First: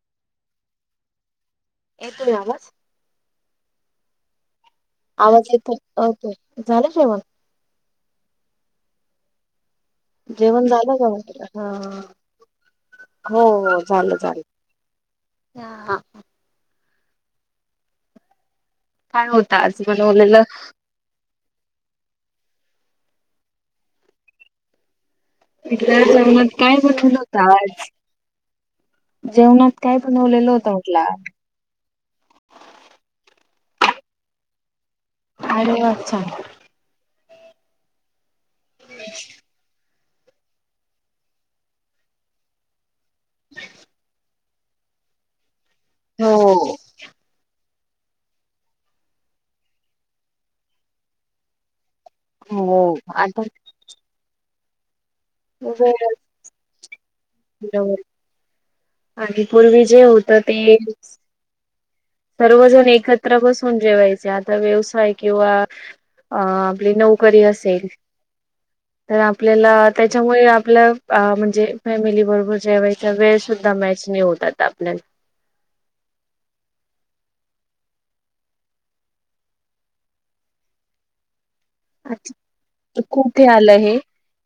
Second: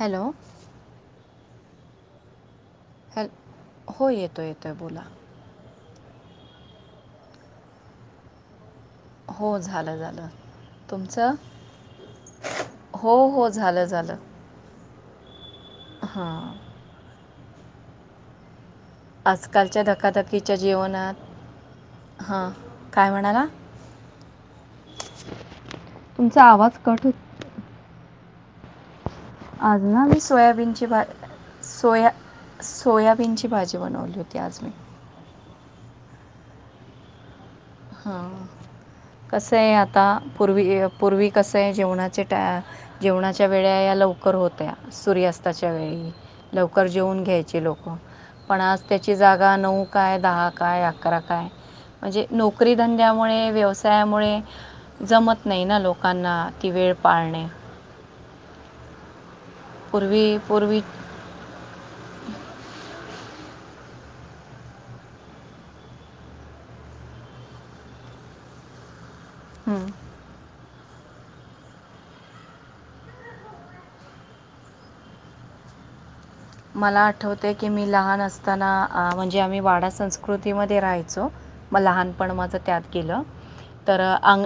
Hello! येतोनी आवाज. Hello हो येतो येतोय बोला. आवाज येतोय ओके, झालं जेवण? हो झालं झाल‌. जेवण झालं का म्हटलं हां हो झालं झालं. हां हां काय होतं आज आजकालच्या बनवलेलं? धकाधकीच्या जीवनात हां काय म्हणाला. इथल्या तुमचा जेवनात काय आवाज कट बनवलं होत आज? जेवणात आज काय ना मी बनवलेल होत सोयाबीनची म्हटलं भा आज. सोया सोयाबीनची भाजी बनवली होती आज मी. अरे व्वा छान. हां अम् [inaudible] कसय आहे आता पूर्वी, पूर्वी कसं आहे जेवणाचे टा जेवणाच्या वेळा या लवकर होत्या सूर्यास्त- च्या वेळी हो. लवकर जेवून घ्यायचे लोक. पण आज त्याची जागा नऊ, काय दहा, काय अकरा काय, म्हणजे नोकरी हो धंद्यामुळे आता व्यवसायामुळे जमत नाही ना लोकांना ती वेळ पाळणे. बरोबर आणि पूर्वी जे होत ते, सर्वजण एकत्र बसून जेवायचे आता व्यवसाय किंवा- अ आपली नोकरी असेल. तर आपल्याला हं. त्यांच्यामुळे आपल्या अ म्हणजे फॅमिली बरोबर जेवायचा वेळ सुद्धा, मॅच नाही होत आता आपल्याला. मला आठवते की मी लहान असताना म्हणजे आम्ही वाडा संस्कृतीमध्ये राहायचो. मग लहानपण अच्छा माझं त्यात गेलं, कुठे आलं हे तर अंग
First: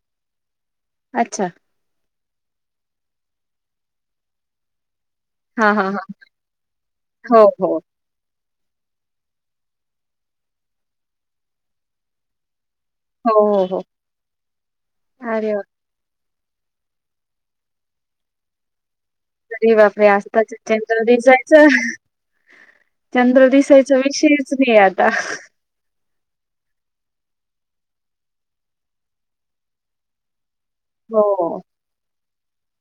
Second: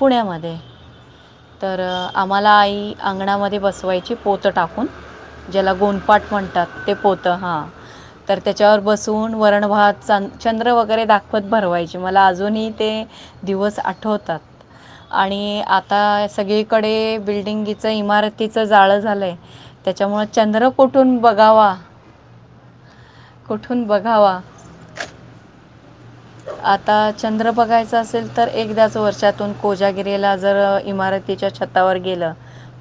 पुण्यामध्ये अच्छा! तर आम्हाला आई अंगणामध्ये बसवायची पोतं टाकून. हा ज्याला हा हा गोंणपाट म्हणतात ते पोत हो हा. हो तर त्याच्यावर बसून वरणभात चन चंद्र वगैरे दाखवत भरवायचे मला अजूनही ते. हो हो दिवस हो आठवतात अरे वा आणि. आता सगळीकडे बिल्डिंगीच इमारतीचं जाळं झालंय. तरी बापरे आताचचेंद दिसायचं. बघावा चंद्र कुठून दिसायचा बघावा विषयच नाही आता. आता चंद्र बघायच असेल. तर एकदाच वर्षातून कोजागिरीला जर इमारतीच्या हो. छतावर गेलं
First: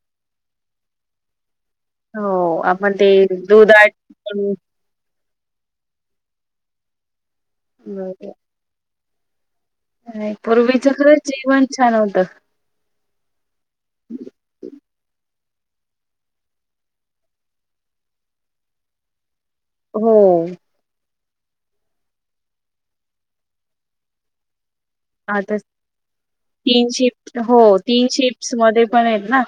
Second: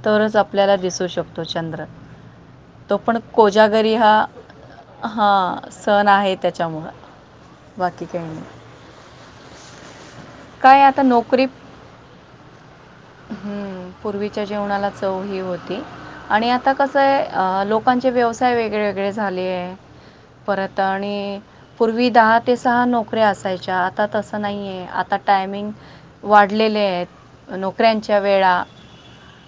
तरच आपल्याला दिसू शकतो चंद्र. हो आपण तो ते पण दुधात कोजागरी हा हा सण आहे त्याच्यामुळ बाकी [unintelligible] नाही पूर्वीचं खरं जीवन छान होतं. हम्म पूर्वीच्या जेवणाला चव ही होती. आणि आता कस आहे. अ लोकांचे व्यवसाय वेगळे, वेगळे झाले. हो. परत आणि पूर्वी दहा ते सहा नोकऱ्या असायच्या आता तसं नाहीये. आता टायमिंग वाढलेले तीन शिफ्ट आहेत हो तीन नोकऱ्यांच्या वेळा शिफ्ट्स मध्ये पण आहेत ना.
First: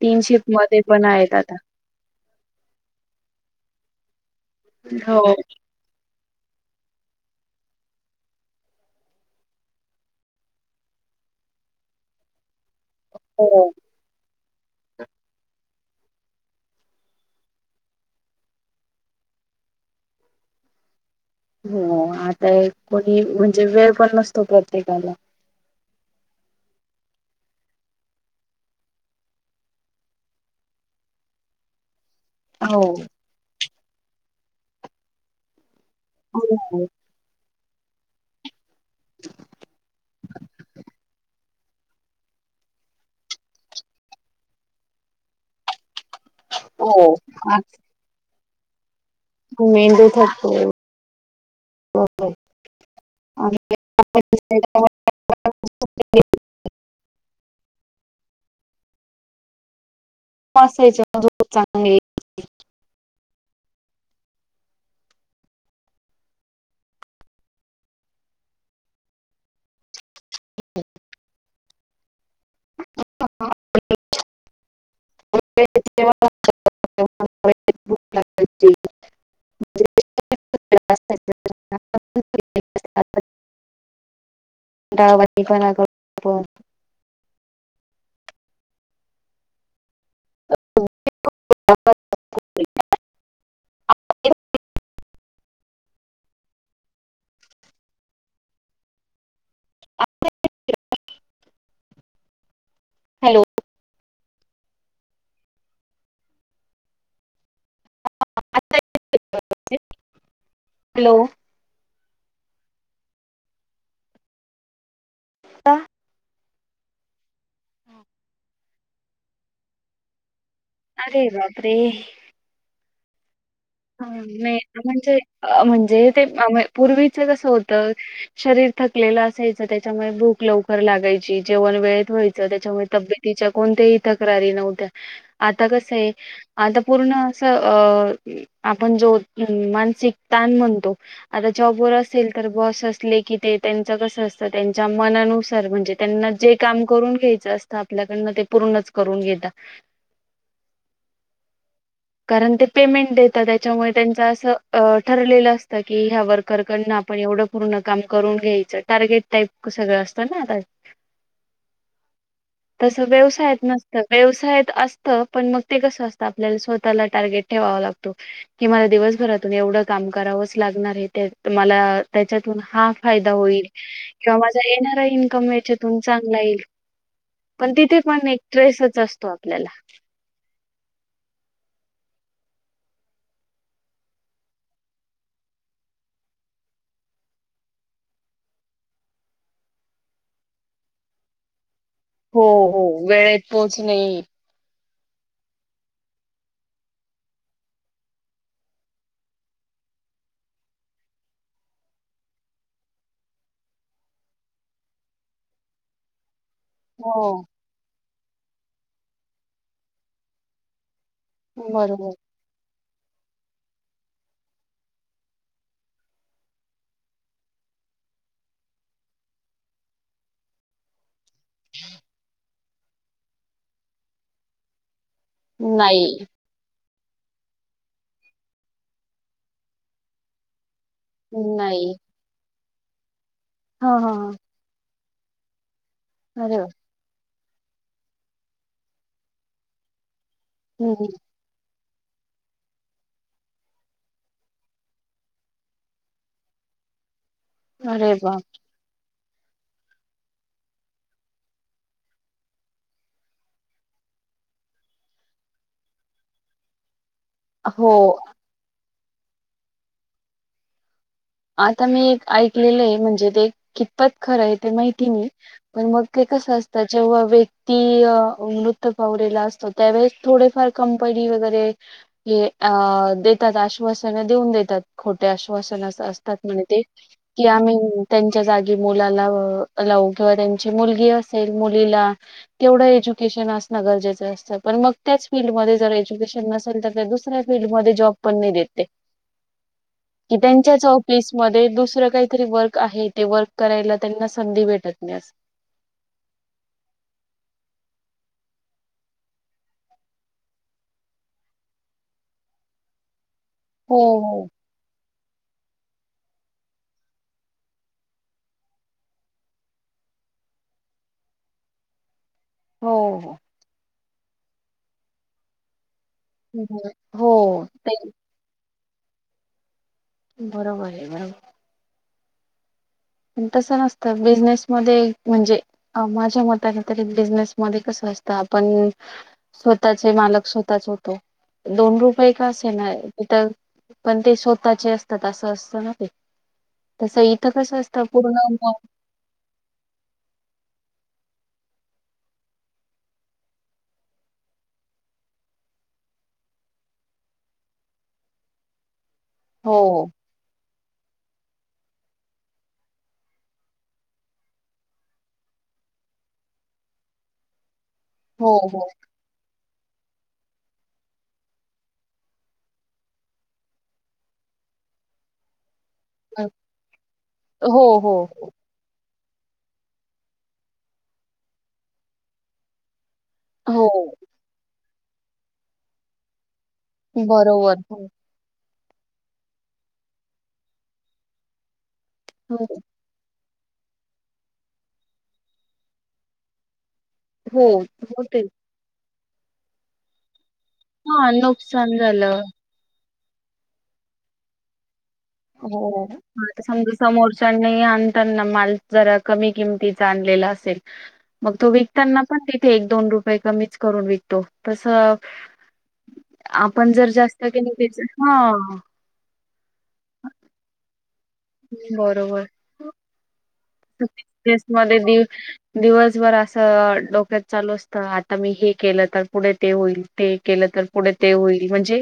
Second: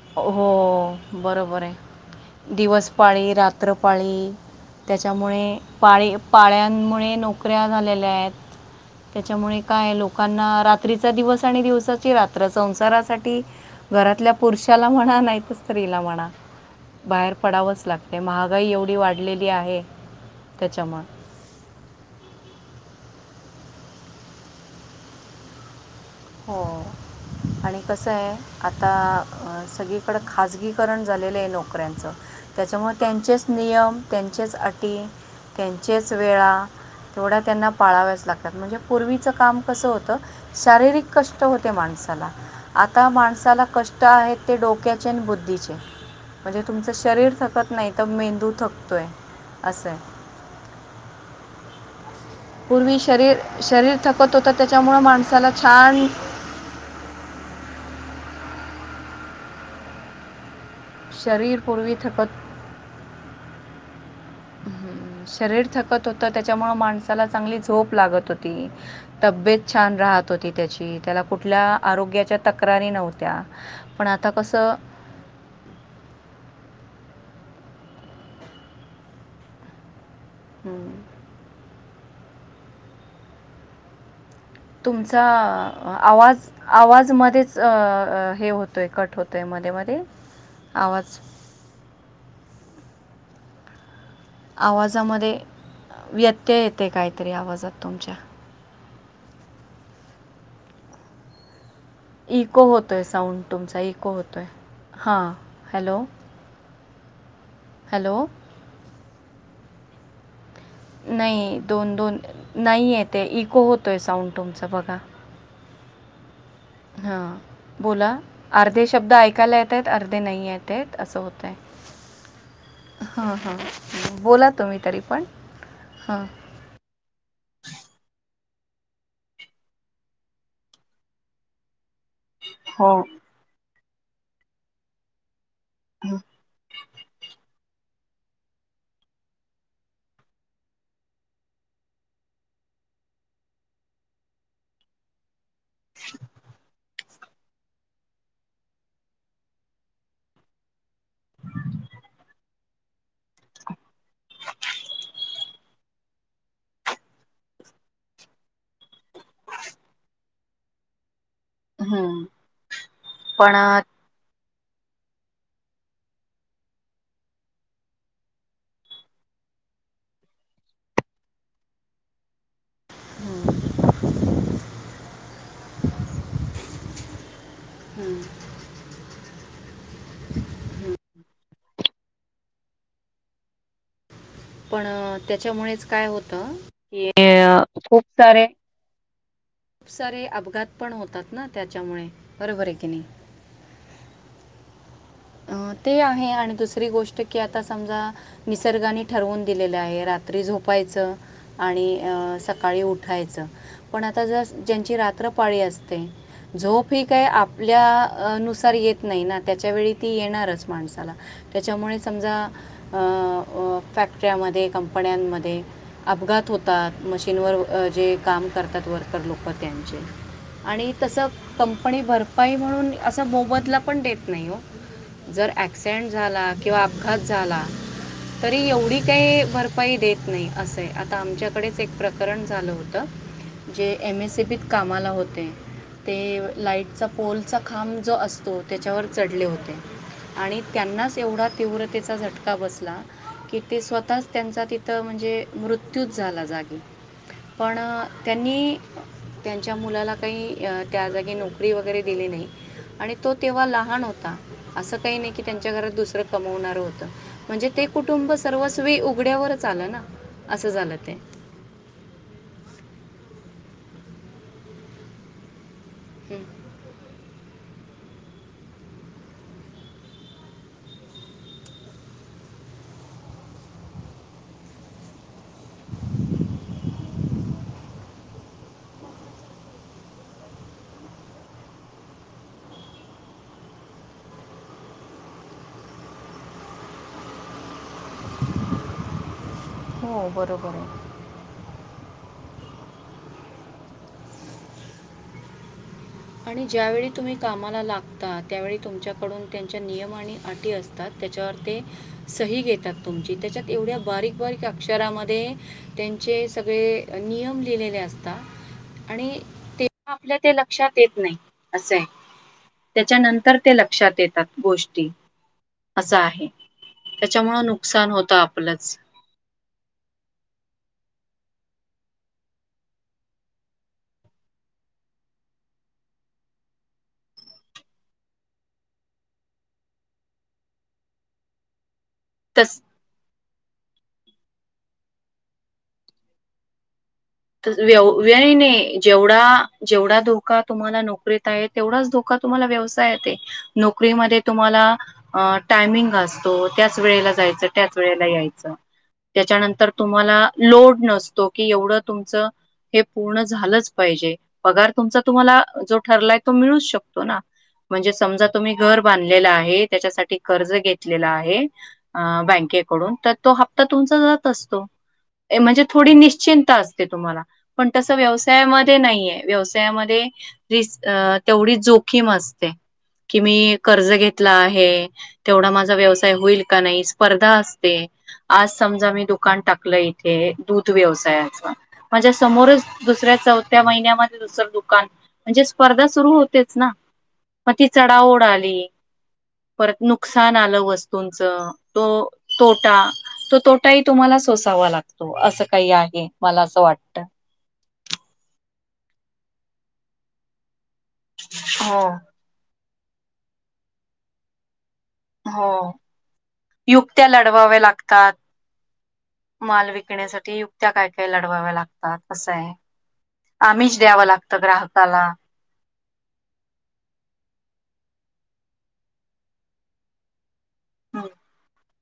तीन शिफ्ट मध्ये हो पण आहेत आता बरोबर आहे. दिवस पाळी, रात्रपाळी, हो. त्याच्यामुळे पाळी पाळ्यांमुळे नोकऱ्या झालेल्या आहेत. त्याच्यामुळे काय लोकांना रात्रीचा, दिवस आणि दिवसाची रात्र संसारा हो घरातल्या पुरुषाला म्हणा नाहीत स्त्रीला म्हणा बाहेर पडावंच लागते महागाई एवढी वाढलेली आहे त्याच्यामुळं. हो आता कोणी म्हणजे वेळ पण नसतो प्रत्येकाला. हो आणि कसं आहे. आता सगळीकडं खाजगीकरण झालेलं आहे. नोकऱ्यांचं. हो त्याच्यामुळे त्यांचेच नियम त्यांचेच अटी त्यांचेच वेळा. तेवढ्या त्यांना पाळाव्याच लागतात. म्हणजे पूर्वीचं काम कसं होतं शारीरिक कष्ट होते माणसाला. आता माणसाला कष्ट आहेत ते डोक्याचे आणि बुद्धीचे. म्हणजे तुमचं हो शरीर आज थकत नाही तर मेंदू थकतोय. मेंदू थकतो. बरोबर. पूर्वी शरीर आणि शरीर थकत होतं त्याच्यामुळे त्याच्यामुळं माणसाला छान शरीर पूर्वी [inaudible] थकत हं, शरीर थकत होत. त्याच्यामुळ माणसाला चांगली झोप लागत होती. तबेत छान राहत होती. होती त्याची त्याला कुठल्या आरोग्याच्या तक्रारी नव्हत्या पण आता कसं [unintelligible] [unintelligible] हम्! कंटाळवाणी तुमचा पणा करतो आपण आवाज आवाज मध्येच हे होतोय कट होतोय मध्ये, मध्ये आवाज [unintelligible] आवाजामध्ये व्यत्यय येते काहीतरी आवाजात तुमच्या. [unintelligible] इको होतो आहे हॅलो साऊंड तुमचा. इको होतो आहे हां हॅलो. हॅलो आता येतोय काय? नाही दोन दोन नाही येत आहेे इको होतो आहे साऊंड तुमचां बघा. का? हा बोला अर्धे शब्द ऐकायला येतात अर्धे नाही येत. अरे बापरे हा हा [unintelligible] म्हणजे म्हणजे ते हां पूर्वीच कसं होतं शरीर थकलेलं असायचं त्याच्यामुळे भूक लवकर लागायची जेवण वेळेत व्हायचं त्याच्यामुळे हो तब्येतीच्या कोणत्याही तक्रारी नव्हत्या. आता कस आहे आता पूर्ण असं अ आपण जो मानसिक ताण म्हणतो आता जॉबवर असेल तर बॉस असले की ते त्यांच कसं असतं त्यांच्या मनानुसार म्हणजे त्यांना जे काम करून घ्यायचं असतं आपल्याकडन ते पूर्ण करून घेतात. कारण ते पेमेंट देतात त्याच्यामुळे त्यांच असं ठरलेलं असतं की ह्या वर्करकडन आपण एवढं पूर्ण काम करून घ्यायचं टार्गेट टाईप सगळं असतं ना. हम्म, तस पण व्यवसायात अ, नसतं. व्यवसायात असतं पण मग ते कसं असतं आपल्याला स्वतःला टार्गेट ठेवावा लागतो. कि मला दिवसभरातून एवढं काम करावंच लागणार हे मला त्याच्यातून हा फायदा होईल किंवा माझा येणारा इन्कम याच्यातून चांगला येईल. पण तिथे हम्म, पण एक ट्रेसच असतो आपल्याला. [inaudible] पण त्याच्यामुळेच काय होतं? हे खूप सारे खूप सारे अपघात पण होतात ना त्याच्यामुळे हो बरोबर आहे हो की नाही वेळेत पोहोचणे ते आहे आणि दुसरी गोष्ट की आता समजा निसर्गाने ठरवून दिलेले आहे रात्री झोपायचं आणि अ सकाळी उठायचं. पण, आता जर ज्यांची रात्र पाळी असते झोप ही हो काही आपल्या नुसार येत नाही ना त्याच्या वळी ती येणारच माणसाला त्याच्यामुळे बरोबर समजा अ फॅक्टर्यामध्ये कंपन्यांमध्ये अपघात होतात मशीनवर जे काम करतात वर्कर लोक त्यांचे. आणि तस कंपनी भरपाई म्हणून असं मोबदला पण देत नाही. ओ जर नाही ऍक्सिडेंट झाला किंवा अप अपघात झाला तरी एवढी काही भरपाई देत नाही असंय. आता आमच्याकडेच नाही. एक प्रकरण झालं होतं. जे हां, हां, एम हां. एस एबीत कामाला होते ते अरे वाह! लाईटचा पोलचा खांब जो असतो त्याच्यावर चढले होते आणि हं. त्यांनाच एवढा तीव्रतेचा झटका झटका बसला कि ते स्वतःच त्यांचा तिथं म्हणजे मृत्यूच झाला जागी. [inaudible] पण वाह! त्यांनी त्यांच्या मुलाला काही अ त्या जागी नोकरी वगैरे दिली नाही. आणि तो तेव्हा लहान होता. असं काही नाही की त्यांच्या घरात दुसरं कमवणार होतं. म्हणजे ते हो. कुटुंब सर्वस्वी उघड्यावरच आलं ना, असं झालं ते. आता मी एक ऐकलेलं आहे. म्हणजे ते, कितपत खरं आहे ते माहिती नाही. पण मग ते हं. कसं असं त्यांच्यामुळे व्यक्ती मृत्यू पावलेला असतो, त्यावेळेस थोडेफार कंपनी वगैरे हे अ देतात. आश्वासन देऊन देतात. खोटे आश्वासन अस-अस तात म्हण ते कि आम्ही त्यांच्या जागी मुलाला लावू, किंवा त्यांची मुलगी असेल मुलीला तेवढं एज्युकेशन असण गरजेचं असतं. पण मग त्याच फीलल्डमध्येध्ये जर एज्युकेशन नसेल तर त्या फीडमध्ये जॉब पण देत नाही ते, हो की बरोबर त्यांच्या जॉब आहे वीस मध्ये दुसरं काहीतरी वर्क आहे ते वर्क करायला त्यांना संधी भेटत नाहीस. आणि ज्यावेळी तुम्ही कामाला लागता. त्यावेळी तुमच्याकडून त्यांच्या नियम आणि अटी असतात. त्याच्यावर ते सही घेतात तुमची, त्याच्यात एवढ्या हो हो बारीक-बारीक अक्षरामध्ये त्यांचे सगळे नियम लिहिलेले असतात. आणि ते आपल्या ते लक्षात येत नाही. असं आहे. हो हो. त्याच्यानंतर ते लक्षात येतात गोष्टी, असं आहे. हम्म. हो त्याच्यामुळं ते नुकसान होत. आप लच. बरोबर आहे. बरोबर पण तसं नसतं. बिझनेस मध्ये म्हणजे अ माझ्या मताने तरी बिझनेस मध्ये कस असतं आपण स्वतःचे मालक स्वतःच होतो. दोन रुपये का असे तस ना इथ, पण ते स्वतःचे असतात. असं असतं ना ते, तसंही त व्य व्यने जेवढा-जेवढा धोका तुम्हाला नोकरीत आहे. तेवढाच धोका तुम्हाला व्यवसायत आहे. नोकरीमध्ये तुम्हाला अ टायमिंग असतो. त्याच वेळेला जायचं, त्याच वेळेला यायचं. हो त्याच्यानंतर तुम्हाला लोड नसतो कि एवढं तुमचं हे पूर्ण झालंच पाहिजे. पगार तुमचा तुम्हाला, जो ठरलाय तो मिळूच शकतो ना. म्हणजे समजा हो तुम्ही हो घर बांधलेला आहे. त्याच्यासाठी कर्ज घेतलेला आहे. अ बँकेकडून तर तो हप्ता तुमचा जात असतो. म्हणजे थोडी निश्चिंंत असते तुम्हाला. हो पण तस हो व्यवस् त्यामध्ये नाहीये, व्यवसायामध्ये रि तेवढी जोखीम असते. कि मी हो कर्ज घेतला आहे. तेवढा माझा व्यवसाय होईल. का नाही. स्पर्धा बरोबर असते. हो आज समजा मी दुकान टाकलं इथे, दूध व्यवसायाच, माझ्या हो समोरच दुसऱ्या, चौथ्या महिन्यामध्ये दुसर दुकान. म्हणजे स्पर्धा सुरु होतेच ना हो मग ती हो चढाओड तेच आली. परत नुकसान आलं हा वस्तूंच, नुकसान तो झालं तोटा, तो तो टा ही तुम्हाला सोसावा लागतो, असं काही आहे, मला असं वाटत. त्यांनी आणताना माल जरा कमी किमतीचा आणलेला असेल. मग तो हो विकताना पण तिथे एक, दोन रुपये कमीच करून विकतो तसं हो आपण जर युक्त्या जास्त केलं लढवाव्या तेच, लागतात. हा. माल विकण्यासाठी युक्त्या काय-काय लढवाव्या लागतात बरोबर असं आहे. आमीष द्यावं लागतं बिझनेस मध्ये दिव ग्राहकाला. दिवसभर असं डोक्यात चालू असतं, आता मी हे केलं तर पुढे ते होईल. ते केलं तर पुढे ते होईल म्हणजे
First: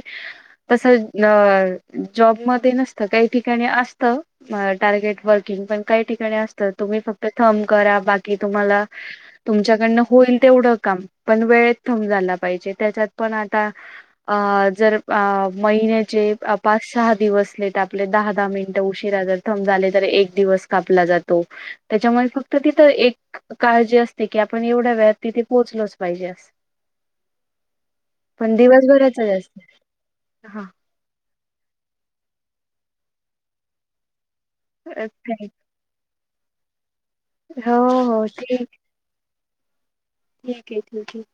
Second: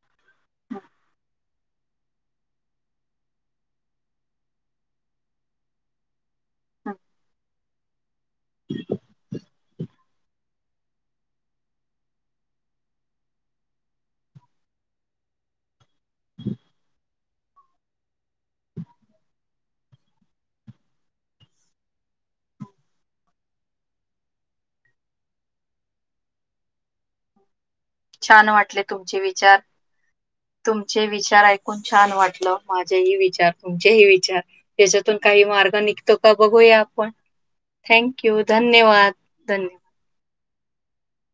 तसं अ जॉबमध्ये नसत काही ठिकाणी असत अ टार्गेट वर्किंग पण काही ठिकाणी अस तर तुम्ही फक्त थम करा बाकी तुम्हाला तुमच्याकडनं होईल तेवढं काम पण वेळेत थंब झाला पायजे त्याच्यात पण आता अ जर अ महिन्याचे पाच सहा दिवस लेट आपले दहा दहा मिनिटं उशीरा जर थंब झाले तर एक दिवस कापला जा तो त्याच्यामुळे फक्त तिथं एक काळजी असते की आपण एवढ्या वेळात तिथे पोहोचलोच पायजे अस. छान पण वाटले तुमचे दिवसभराचा जास्त विचार हा. तुमचे विचार ऐकून छान वाटलं माझेही विचार तुमचेही विचार. त्याच्यातून काही मार्ग निघतो का बघूया आपण हो हो थँंक्यू ठीक धन्यवाद. धन्य. ठीक हे ठीक हे.